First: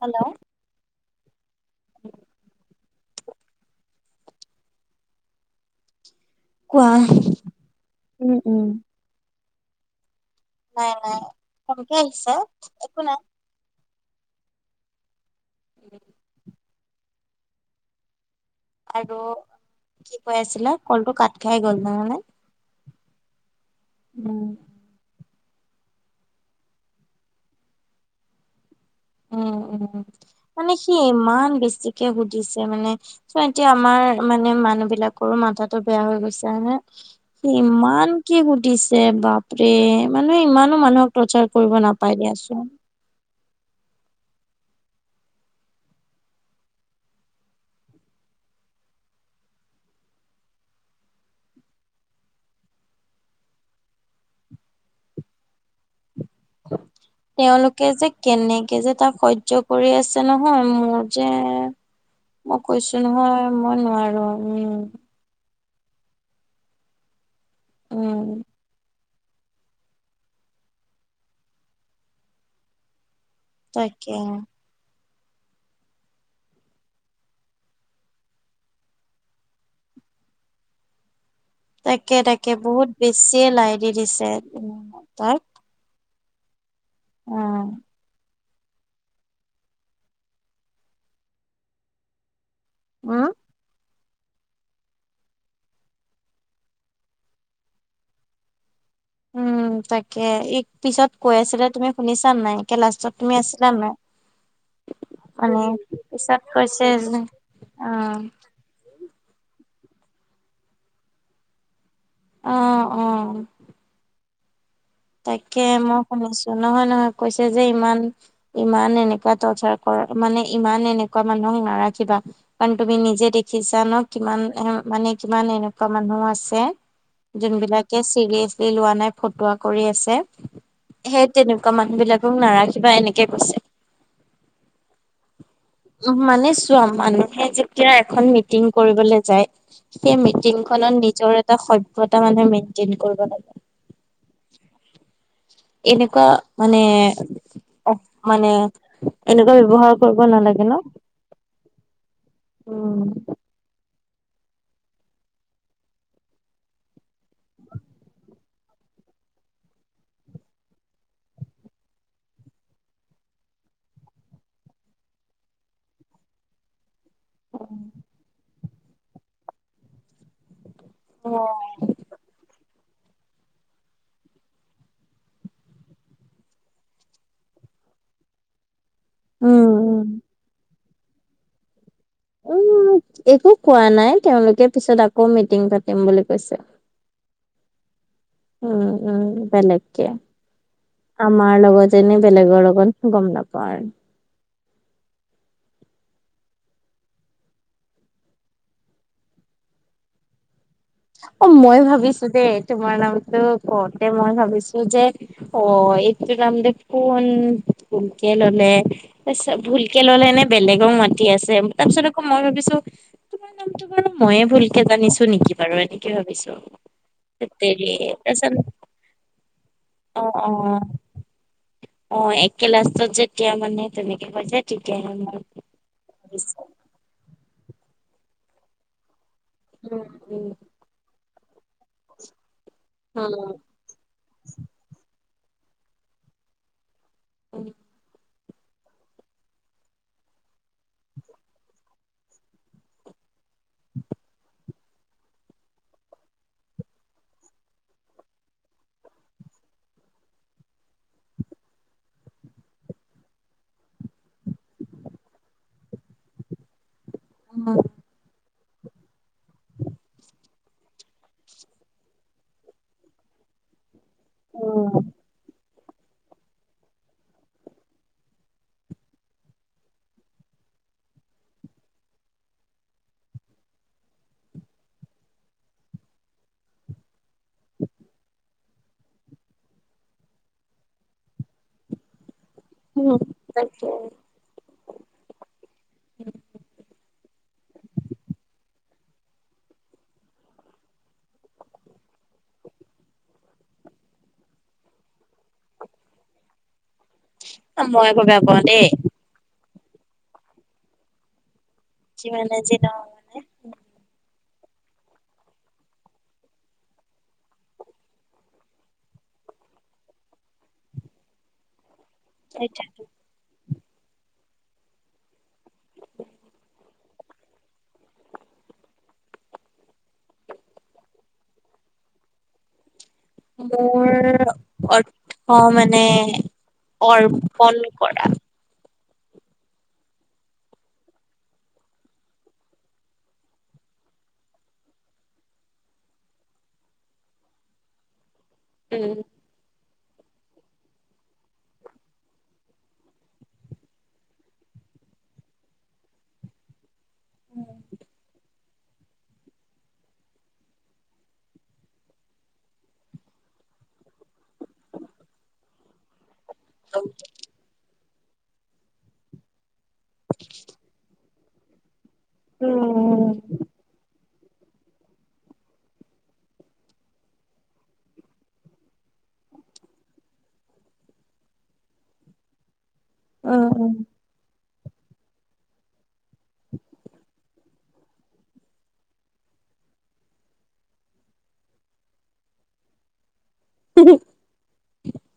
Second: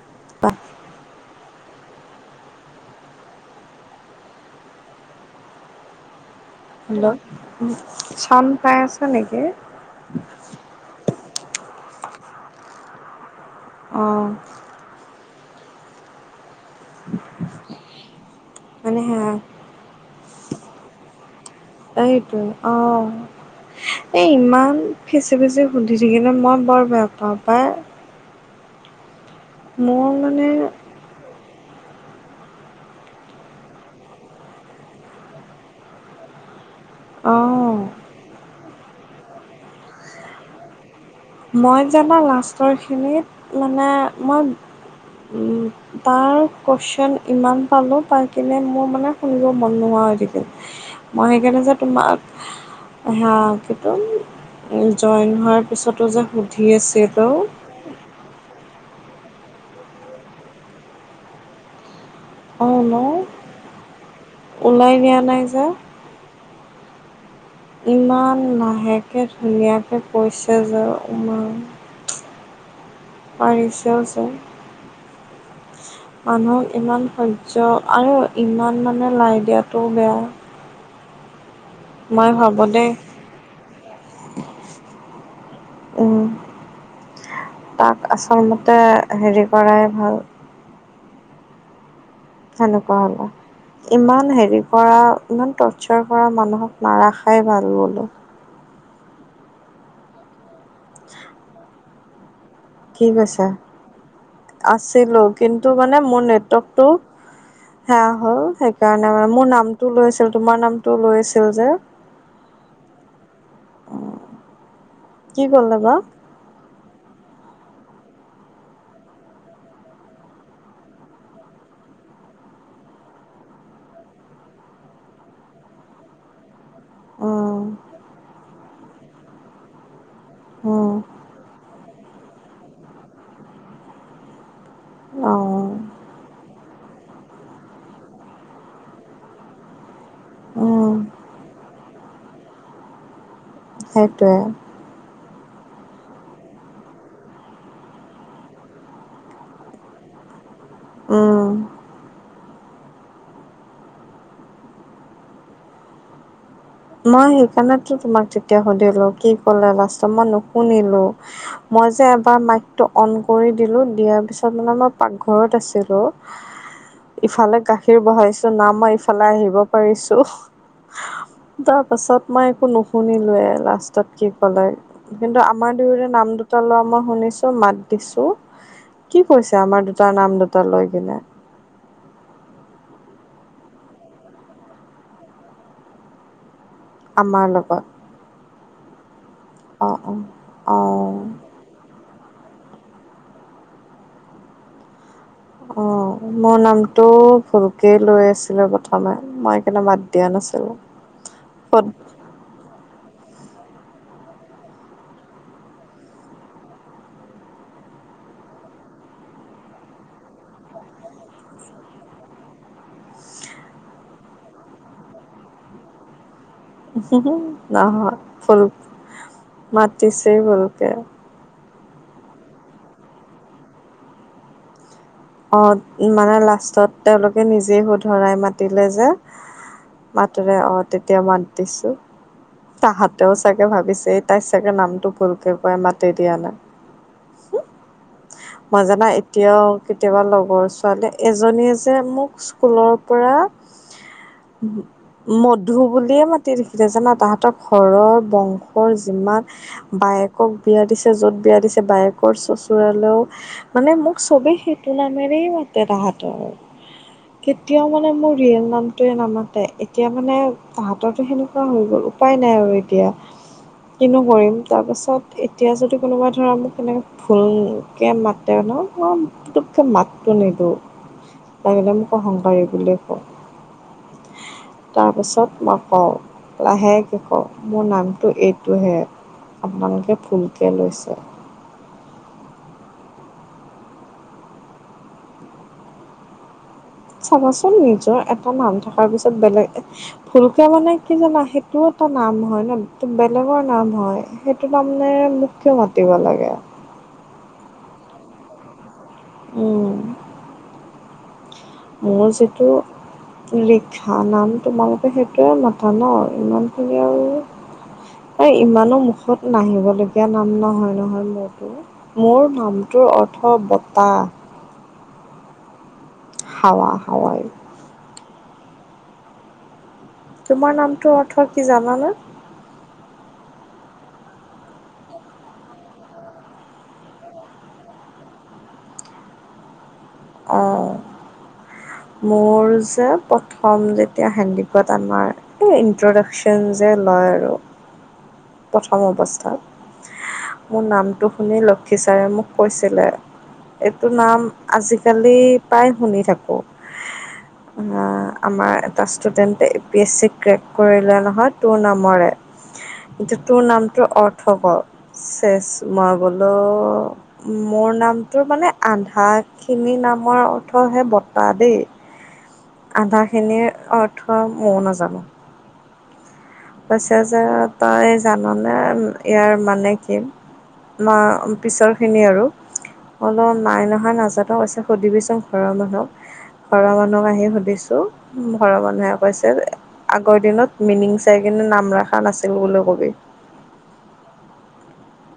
Hello? [inaudible] Hello উম sound উম পাই আছে নেকি? নাই নাই, কমকে আহিছে একো নাই। অঁ'। [inaudible] মানে আৰু হে কি কৈ আছিল, কলটো কাট খাই গ'ল নহয়নে এইটোৱে অ', এই উম ইমান ফিচি ফিঁচি সুধি থাকিলে মই বৰ বেয়া পাওঁ পায়। উম, উম, মানে সি ইমান বেছিকে সুধিছে মানে ত' এতিয়া আমাৰ মানে মানুহ বিলাকৰো মাথাাতটো বেয়া হৈ গৈছে, হয়নে? অ', ইমান কি সুধিছে বাপৰে মানুহে ইমানো মানুহক টৰ্চাৰ কৰিব মই জানা নাপাই দিয়াচোন। [unintelligible] মানে মই উম, [inaudible] তাৰ কুইশ্যন ইমান পালোঁ পাই কিনে মোৰ মানে শুনিব মন নোহোৱা হৈ থাকিল। মই সেইকাৰণে যে তোমাক স কিন্তু জইন হোৱাৰ পিছতো যে সুধি আছিলোঁ। তেওঁলোকে যে কেনেকে যে তাক সহ্য কৰি আছে নহয় মোৰ যে মই অ', কৈছোঁ ন নহয় মই নোৱাৰো। উম ওলাই নিয়া নাই যে উম ইমান লাহেকৈ ধুনীয়াকৈ কৈছে যা ইমান পাৰিছেও তাকে যে মানুহক ইমান সহ্য আৰু ইমান মানে লাই দিয়াটোও বেয়া। তাকে, মই তাকে ভাবোঁ বহুত দেই বেছিয়ে লাই দি দিছে ই তাক। উ। উ তাক আচল মতে হেৰি কৰাই ভাল। সেইনোকোৱা হ'লে। উম ইমান হেৰি কৰা ইমান টৰ্চাৰ কৰা মানুহক নাৰাখাই ভাল বুলো। উম, তাকে ই পিছত কৈ আছিলে তুমি শুনিছা নাই। ত লাষ্টত তুমি আছিলা নাই। আছিলোঁ কিন্তু মানে মোৰ পিছত কৈছে নেটৱৰ্কটো যে অ সেয়া হ'ল সেইকাৰণে মানে মোৰ নামটো লৈছিল তোমাৰ নামটো লৈ আছিল যে অ', অ'। কি তাকে ক'লে বা মই শুনিছোঁ নহয়, নহয় কৈছে যে ইমান ইমান এনেকুৱা তৰ্চাৰ কৰ মানে ইমান এনেকুৱা মানুহক নাৰাখিবা। কাৰণ তুমি নিজে দেখিছা ন কিমান এ মানে কিমান এনেকুৱা মানুহ আছে। উম যোনবিলাকে চিৰিয়াচলি লোৱা নাই ফটোক কৰি আছে উম সেই তেনেকুৱা মানুহ বিলাকক নাৰাখিবা এনেকে কৈছে। অ মানে চোৱা মানুহে যেতিয়া এখন মিটিং কৰিবলৈ যায়। সেই মিটিংখনত উম নিজৰ এটা সভ্যতা মানে মেইন্টেইন কৰিব লাগে। সেইটোৱে। এনেকুৱা মানে অ', মানে এনেকুৱা ব্যৱহাৰ কৰিব নালাগে ন। উম। উম। মই সেইকাৰণেতো তোমাক তেতিয়া সুধিলো কি কলে লাষ্টত মই নুশুনিলোঁ। মই যে এবাৰ মাইকটো অ'ন কৰি দিলো দিয়াৰ পিছত মানে মই পাকঘৰত আছিলোঁ। [inaudible] ইফালে গাখীৰ বহাইছো না মই ইফালে আহিব পাৰিছোঁ। অহ। তাৰ পাছত মই একো নুশুনিলোয়ে লাষ্টত কি ক'লে। কিন্তু আমাৰ দুয়োৰে নাম দুটা লোৱা মই শুনিছোঁ মাত দিছো কি কৈছে আমাৰ উম। দুটাৰ নাম দুটা লৈ কিনে? উম একো কোৱা নাই তেওঁলোকে পিছত আকৌ মিটিং পাতিম বুলি কৈছে। আমাৰ লগত। উম, উম বেলেগ অ', কে, অ', অ', আমাৰ তাৰ লগতেনে বেলেগৰ লগত গ'ম নাপাওঁ আৰু। অহ মোৰ নামটো ভূলকেই লৈ আছিলে প্ৰথমে। মই কিন্তু মাত দিয়া নাছিলোঁ। অহ মই ভাবিছোঁ দেই তোমাৰ নামতো কওঁতে মই ভাবিছোঁ যে অহ এইটো নাম দেখোন ভূলকে ল'লে। তাৰপিছত ভুলকে ললে নে বেলেগক মাতি আছে তাৰপিছত আকৌ মই ভাবিছোঁ তোমাৰ নামটো বাৰু ময়ে ভুলকে জানিছো নেকি বাৰু এনেকে ভাবিছোঁ। হেৎ তেৰি, নহয় ভুল তাৰপাছত, মাতিছেই অহ অহ। ভুলকে। অহ একে লাষ্টত যেতিয়া মানে তেনেকে কৈছে তেতিয়াহে মই অহ মানে ভাবিছো লাষ্টত তেওঁলোকে নিজে শুধৰাই মাতিলে যে উম উম মাতিলে অহ তেতিয়া মাত দিছো। তাহাঁতেও চাগে ভাবিছে এই তাই চাগে নামটো ভুলকে পাই মাতে দিয়া নাম। উম। মইজানাত এতিয়াও কেতিয়াবা লগৰ ছোৱালী এজনীয়ে যে মোক স্কুলৰ পৰা [unintelligible] উহু। মধু বুলিয়ে মাতি দিছিলে জানা তাহাঁতক ঘৰৰ বংশৰ যিমান বায়েকক বিয়া দিছে য'ত বিয়া দিছে বায়েকৰ চচুৰালেও মানে মোক চবেই সেইটো নামেৰেই মাতে, তাহা'তৰ উম কেতিয়াও মানে মোৰ ৰিয়েল নামটোৱে নামাতে, এতিয়া মানে তাহাঁতৰটো সেনেকুৱা হৈ গ'ল উপায় নাই আৰু এতিয়া। [inaudible] কিনো কৰিম উম তাৰপাছত এতিয়া যদি কোনোবা ধৰা মোক এনেকৈ ভুলকৈ মাতে ন, মই মাতটো নিদিওঁ লাগিলে মোক অহংকাৰী বুলিয়ে কওঁক। তাৰপিছত মাক কওঁ লাহেকে কওঁ মোৰ নামটো এইটোহে আপোনালোকে ভুলকে লৈছে। উম তাকে। চাবাচোন নিজৰ এটা নাম থকাৰ পিছত বেলেগ ভুলকে মানে কি জানা সেইটো এটা নাম হয় ন, বেলেগৰ নাম হয় সেইটো তাৰমানে কিয় মাতিব লাগে? মই আকৌ বেয়া পাওঁ দেই। উম। মোৰ যিমানে যিটো যি নহওক মানে লিখা নাম তোমালোকে সেইটোৱে মতা ন, ইমানখিনি আৰু এই ইমানো মুখত নাহিবলগীয়া নাম নহয় নহয় মোৰ। মোৰ এতিয়া নামটোৰ অৰ্থ বতাহ। হাৱা হাৱাই। তোমাৰ নামটোৰ অৰ্থ কি জানানে? মোৰ অৰ্থ মানে অৰ্পন কৰা। অহ। মোৰ যে প্ৰথম যেতিয়া সন্দিকৈত আমাৰ এই ইণ্ট্ৰডাকশ্যন যে লয় আৰু [inaudible] প্ৰথম অৱস্থাত মোৰ নামটো শুনি লক্ষী ছাৰে মোক কৈছিলে এইটো নাম আজি আজিকালি প্ৰায় শুনি থাকো আহ আমাৰ এটা ষ্টুডেণ্টে A P S C crack কৰিলে নহয় তোৰ নামৰে তোৰ নামটো অৰ্থ ক চেছ, মই বোলো মোৰ নামটো মানে আন্ধাৰ খিনি নামৰ অৰ্থ হে বতাহ দেই তুমি আধা খিনিৰ অৰ্থ অৰ্থ মও নাাজানো কৈছে যে তই জাননে ইয়াৰ মানে কি মা পিছৰ খিনি আৰু অলপ নাই উম নহয় নাজানো পইছে সুধিবিচোন ঘৰৰ মানুহক ঘৰ মানুহক আহি সুধিছো ঘৰৰ মানুহে কৈছে আগৰ দিনত মিনিং চাই কিনে নাম ৰখা নাছিল বুলি কবি। উ [inaudible]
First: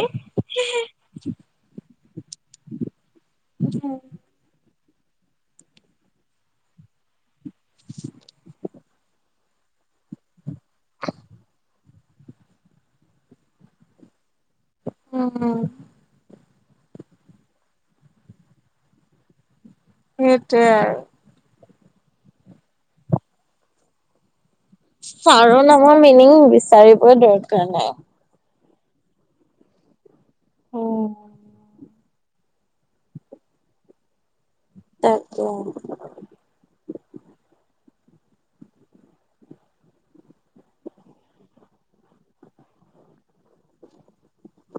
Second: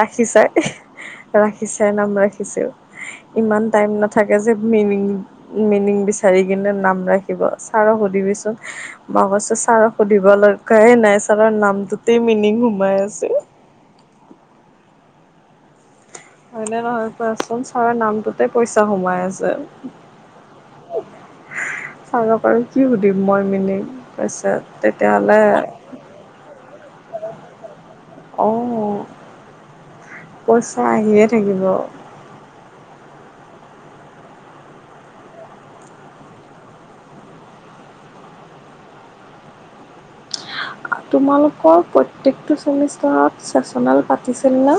ৰাখিছাই, ৰাখিছাই নাম ৰাখিছোঁ ইমান টাইম ন থাকে যে মিনিং, মিনিং বিচাৰি কিনে নাম ৰাখি ছাৰক সুধিবিচোন, মই কৈছোঁ ছাৰক সুধিবলাহে [unintelligible] নাই ছাৰৰ নামটোতেই মিনিং সোমাই আছে। উম। হয়নে নহয় চোৱাচোন, ছাৰ নামটোতে পইচা সোমাই আছে সেইটোৱে আৰু চাব পাৰো [unintelligible] কি সুধিম মই মিনিং তাৰ পিছত তেতিয়াহ'লে মই মিনিং বিচাৰিবই দৰকাৰ নাই। অ', পইচা উম। আহিয়ে থাকিব তাকে তোমালোকৰ প্ৰত্যেকটো চেমিষ্টাৰত চেচনেল পাতিছিলনে?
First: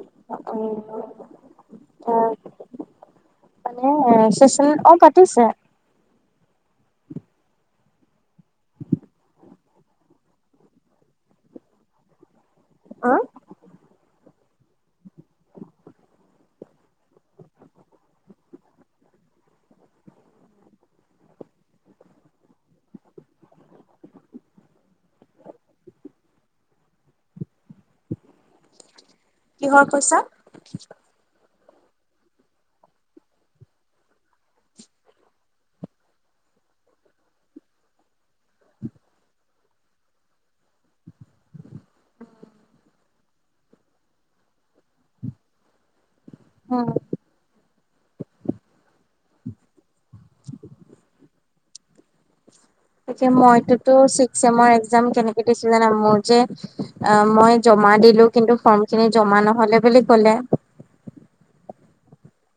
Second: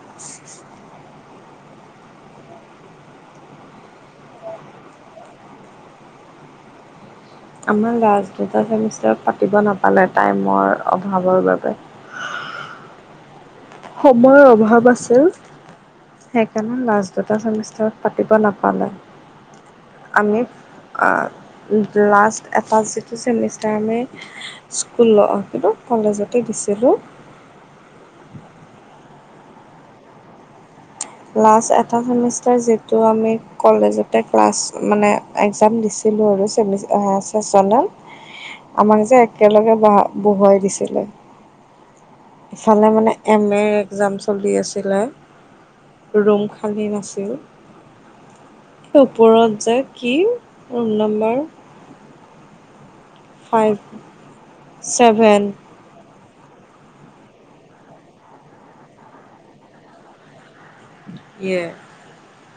[inaudible] মানে চেচনেল অ' পাতিছে। আমাৰ লাষ্ট চেমিষ্টাৰত পাতিব নাপালে, টাইমৰ অভাৱৰ বাবে। আহ? সময়ৰ অভাৱ আছিল। সেইকাৰণে লাষ্ট দুটা চেমিষ্টাৰত পাতিব নাপালে। আমি, লাষ্ট এটা যিটো চেমিষ্টাৰ আমি স্কুল কিন্তু, কলেজতে দিছিলোঁ কিহৰ পইছা? লাষ্ট এটা চেমিষ্টাৰ যিটো আমি, কলেজতে ক্লাছ মানে এক্সাম দিছিলোঁ আৰু চেমিষ্টাৰ চেচনেল আমাক যে একেলগে বহুৱাই দিছিলে। ইফালে মানে এম এৰ একজাম চলি আছিলে, ৰুম খালী উম নাছিল, ওপৰত যে কি? ৰুম নম্বাৰ গতিকে ফাইভ মইতোটো ছিক্স চেমৰ একজাম ছেভেন কেনেকে দিছো জানা মোৰ যে, অ' মই জমা দিলো, কিন্তু ফৰ্ম খিনি জমা নহ'লে বুলি কলে। য়ে।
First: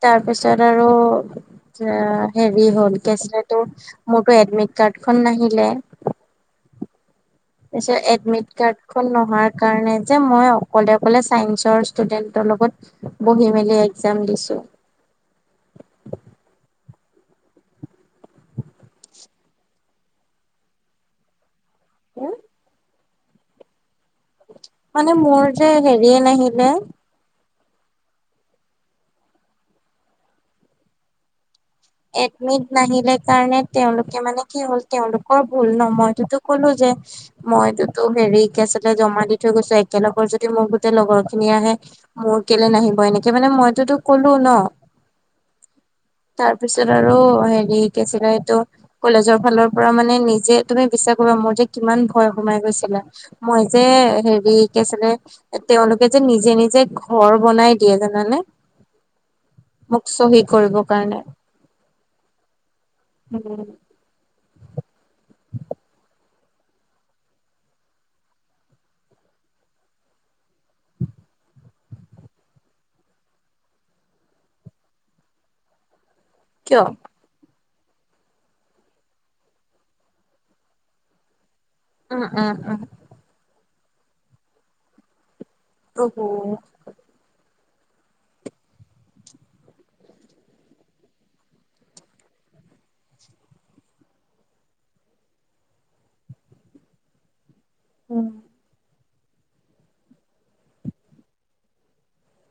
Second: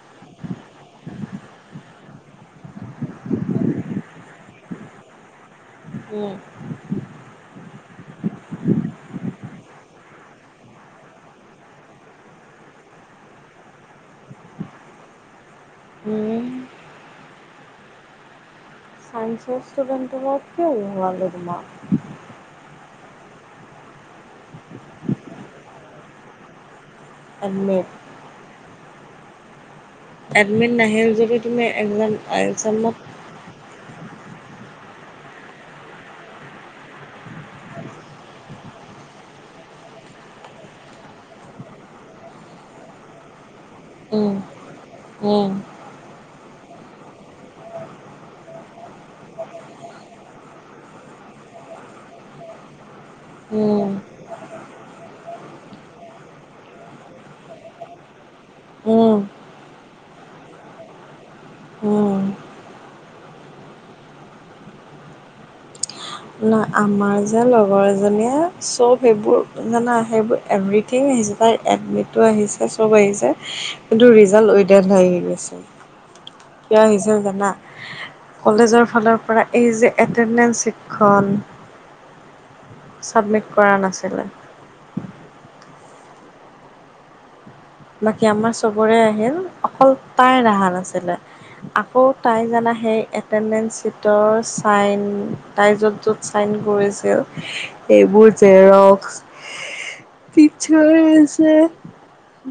তাৰপিছত আৰু হেৰি হ'ল, কি আছিলে মোৰটো এডমিট কাৰ্ড খন নাহিলে উম। তাৰপিছত এডমিট কাৰ্ডখন নোহাৰ কাৰণে যে মই অকলে-অকলে চাইন্সৰ ষ্টুডেন্টৰ লগত বহি মেলি এক্জাম দিছোঁ। হম। চাইেন্সৰ ষ্টুডেণ্টৰ লগত কিয় বহোৱালে তোমাক? হম? মানে মোৰ যে হেৰিয়ে নাহিলে। এডমিট। এডমিট নাহিল যদি তুমি এডমিট এক্সাম-এক্সামত নাহিলে কাৰণে তেওঁলোকে মানে কি হ'ল, তেওঁলোকৰ ভুল ন', মইটোটো ক'লো যে মইটোটো হেৰি কি আছিলে, জমা দি থৈ গৈছোঁ, একেলগৰ যদি মোৰ গোটেই লগৰ খিনি আহে মোৰ কেলে নাহিব, এনেকে মানে মইটোটো উম, উম। পিছত আৰু হেৰি কি আছিলে এইটো? কলেজৰ ফালৰ পৰা মানে নিজে, তুমি বিশ্বাস কৰিবা মোৰ যে কিমান ভয় সোমাই গৈছিলে? মই যে উম হেৰি, কি আছিলে? তেওঁলোকে যে নিজে-নিজে ঘৰ বনাই দিয়ে জানানে। উ। মোক চহী কৰিবৰ কাৰণে। উম উম। ন আমাৰ যে লগৰ এজনীয়ে চব সেইবোৰ যানা সেইবোৰ এভিৰিথিং আহিছে তাই এডমিটোটো আহিছে চব আহিছে। কিন্তু ৰিজাল্ট উদাড হৈ আহি গৈছে। কিয় আহিছিল জানা কলেজৰ ফালৰ পৰা এই যে এডেডন্ট খন উম, উম, উম। চাবমিট কৰা নাছিলে। অহ হো। বাকী আমাৰ চবৰে আহিল অকল তাইৰ অহা নাছিলে। আকৌ তাই জানা সেই এটেন্টচ চিটৰ চাইন তাই য'ত য'ত চাইন কৰিছিল উম, এইবোৰ জেৰক্স পিছৰ আছে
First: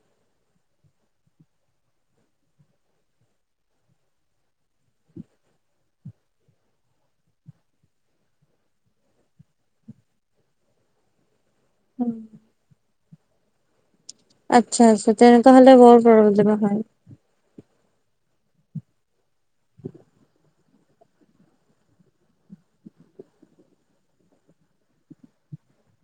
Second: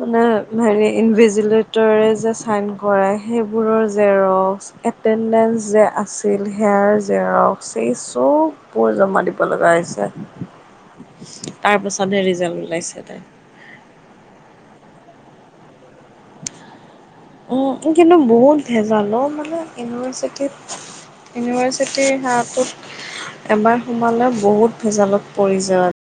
মানে হেৰি ইনভেজিলেটৰে যে চাইন কৰে সেইবোৰৰ জেৰক্স এটেন্টদেনচ যে আছিল সেয়াৰ জেৰক্স সেই চব কাপোৰ জমা দিব লগা হৈছে। [inaudible] তাৰ উম, পাছতহে ৰিজাল্ট ওলাইছে তাইৰ। আচ্ছা, আচ্ছা তেনেকুৱা হ'লে বৰ প্ৰব্লেম হয়। কিন্তু বহুত ভেজালো মানে ইউনিভাৰ্চিটিত। ইউনিভাৰ্চিটিৰ সেয়াটোত এবাৰ সোমালে বহুত ভেজালত পৰি যায় আৰু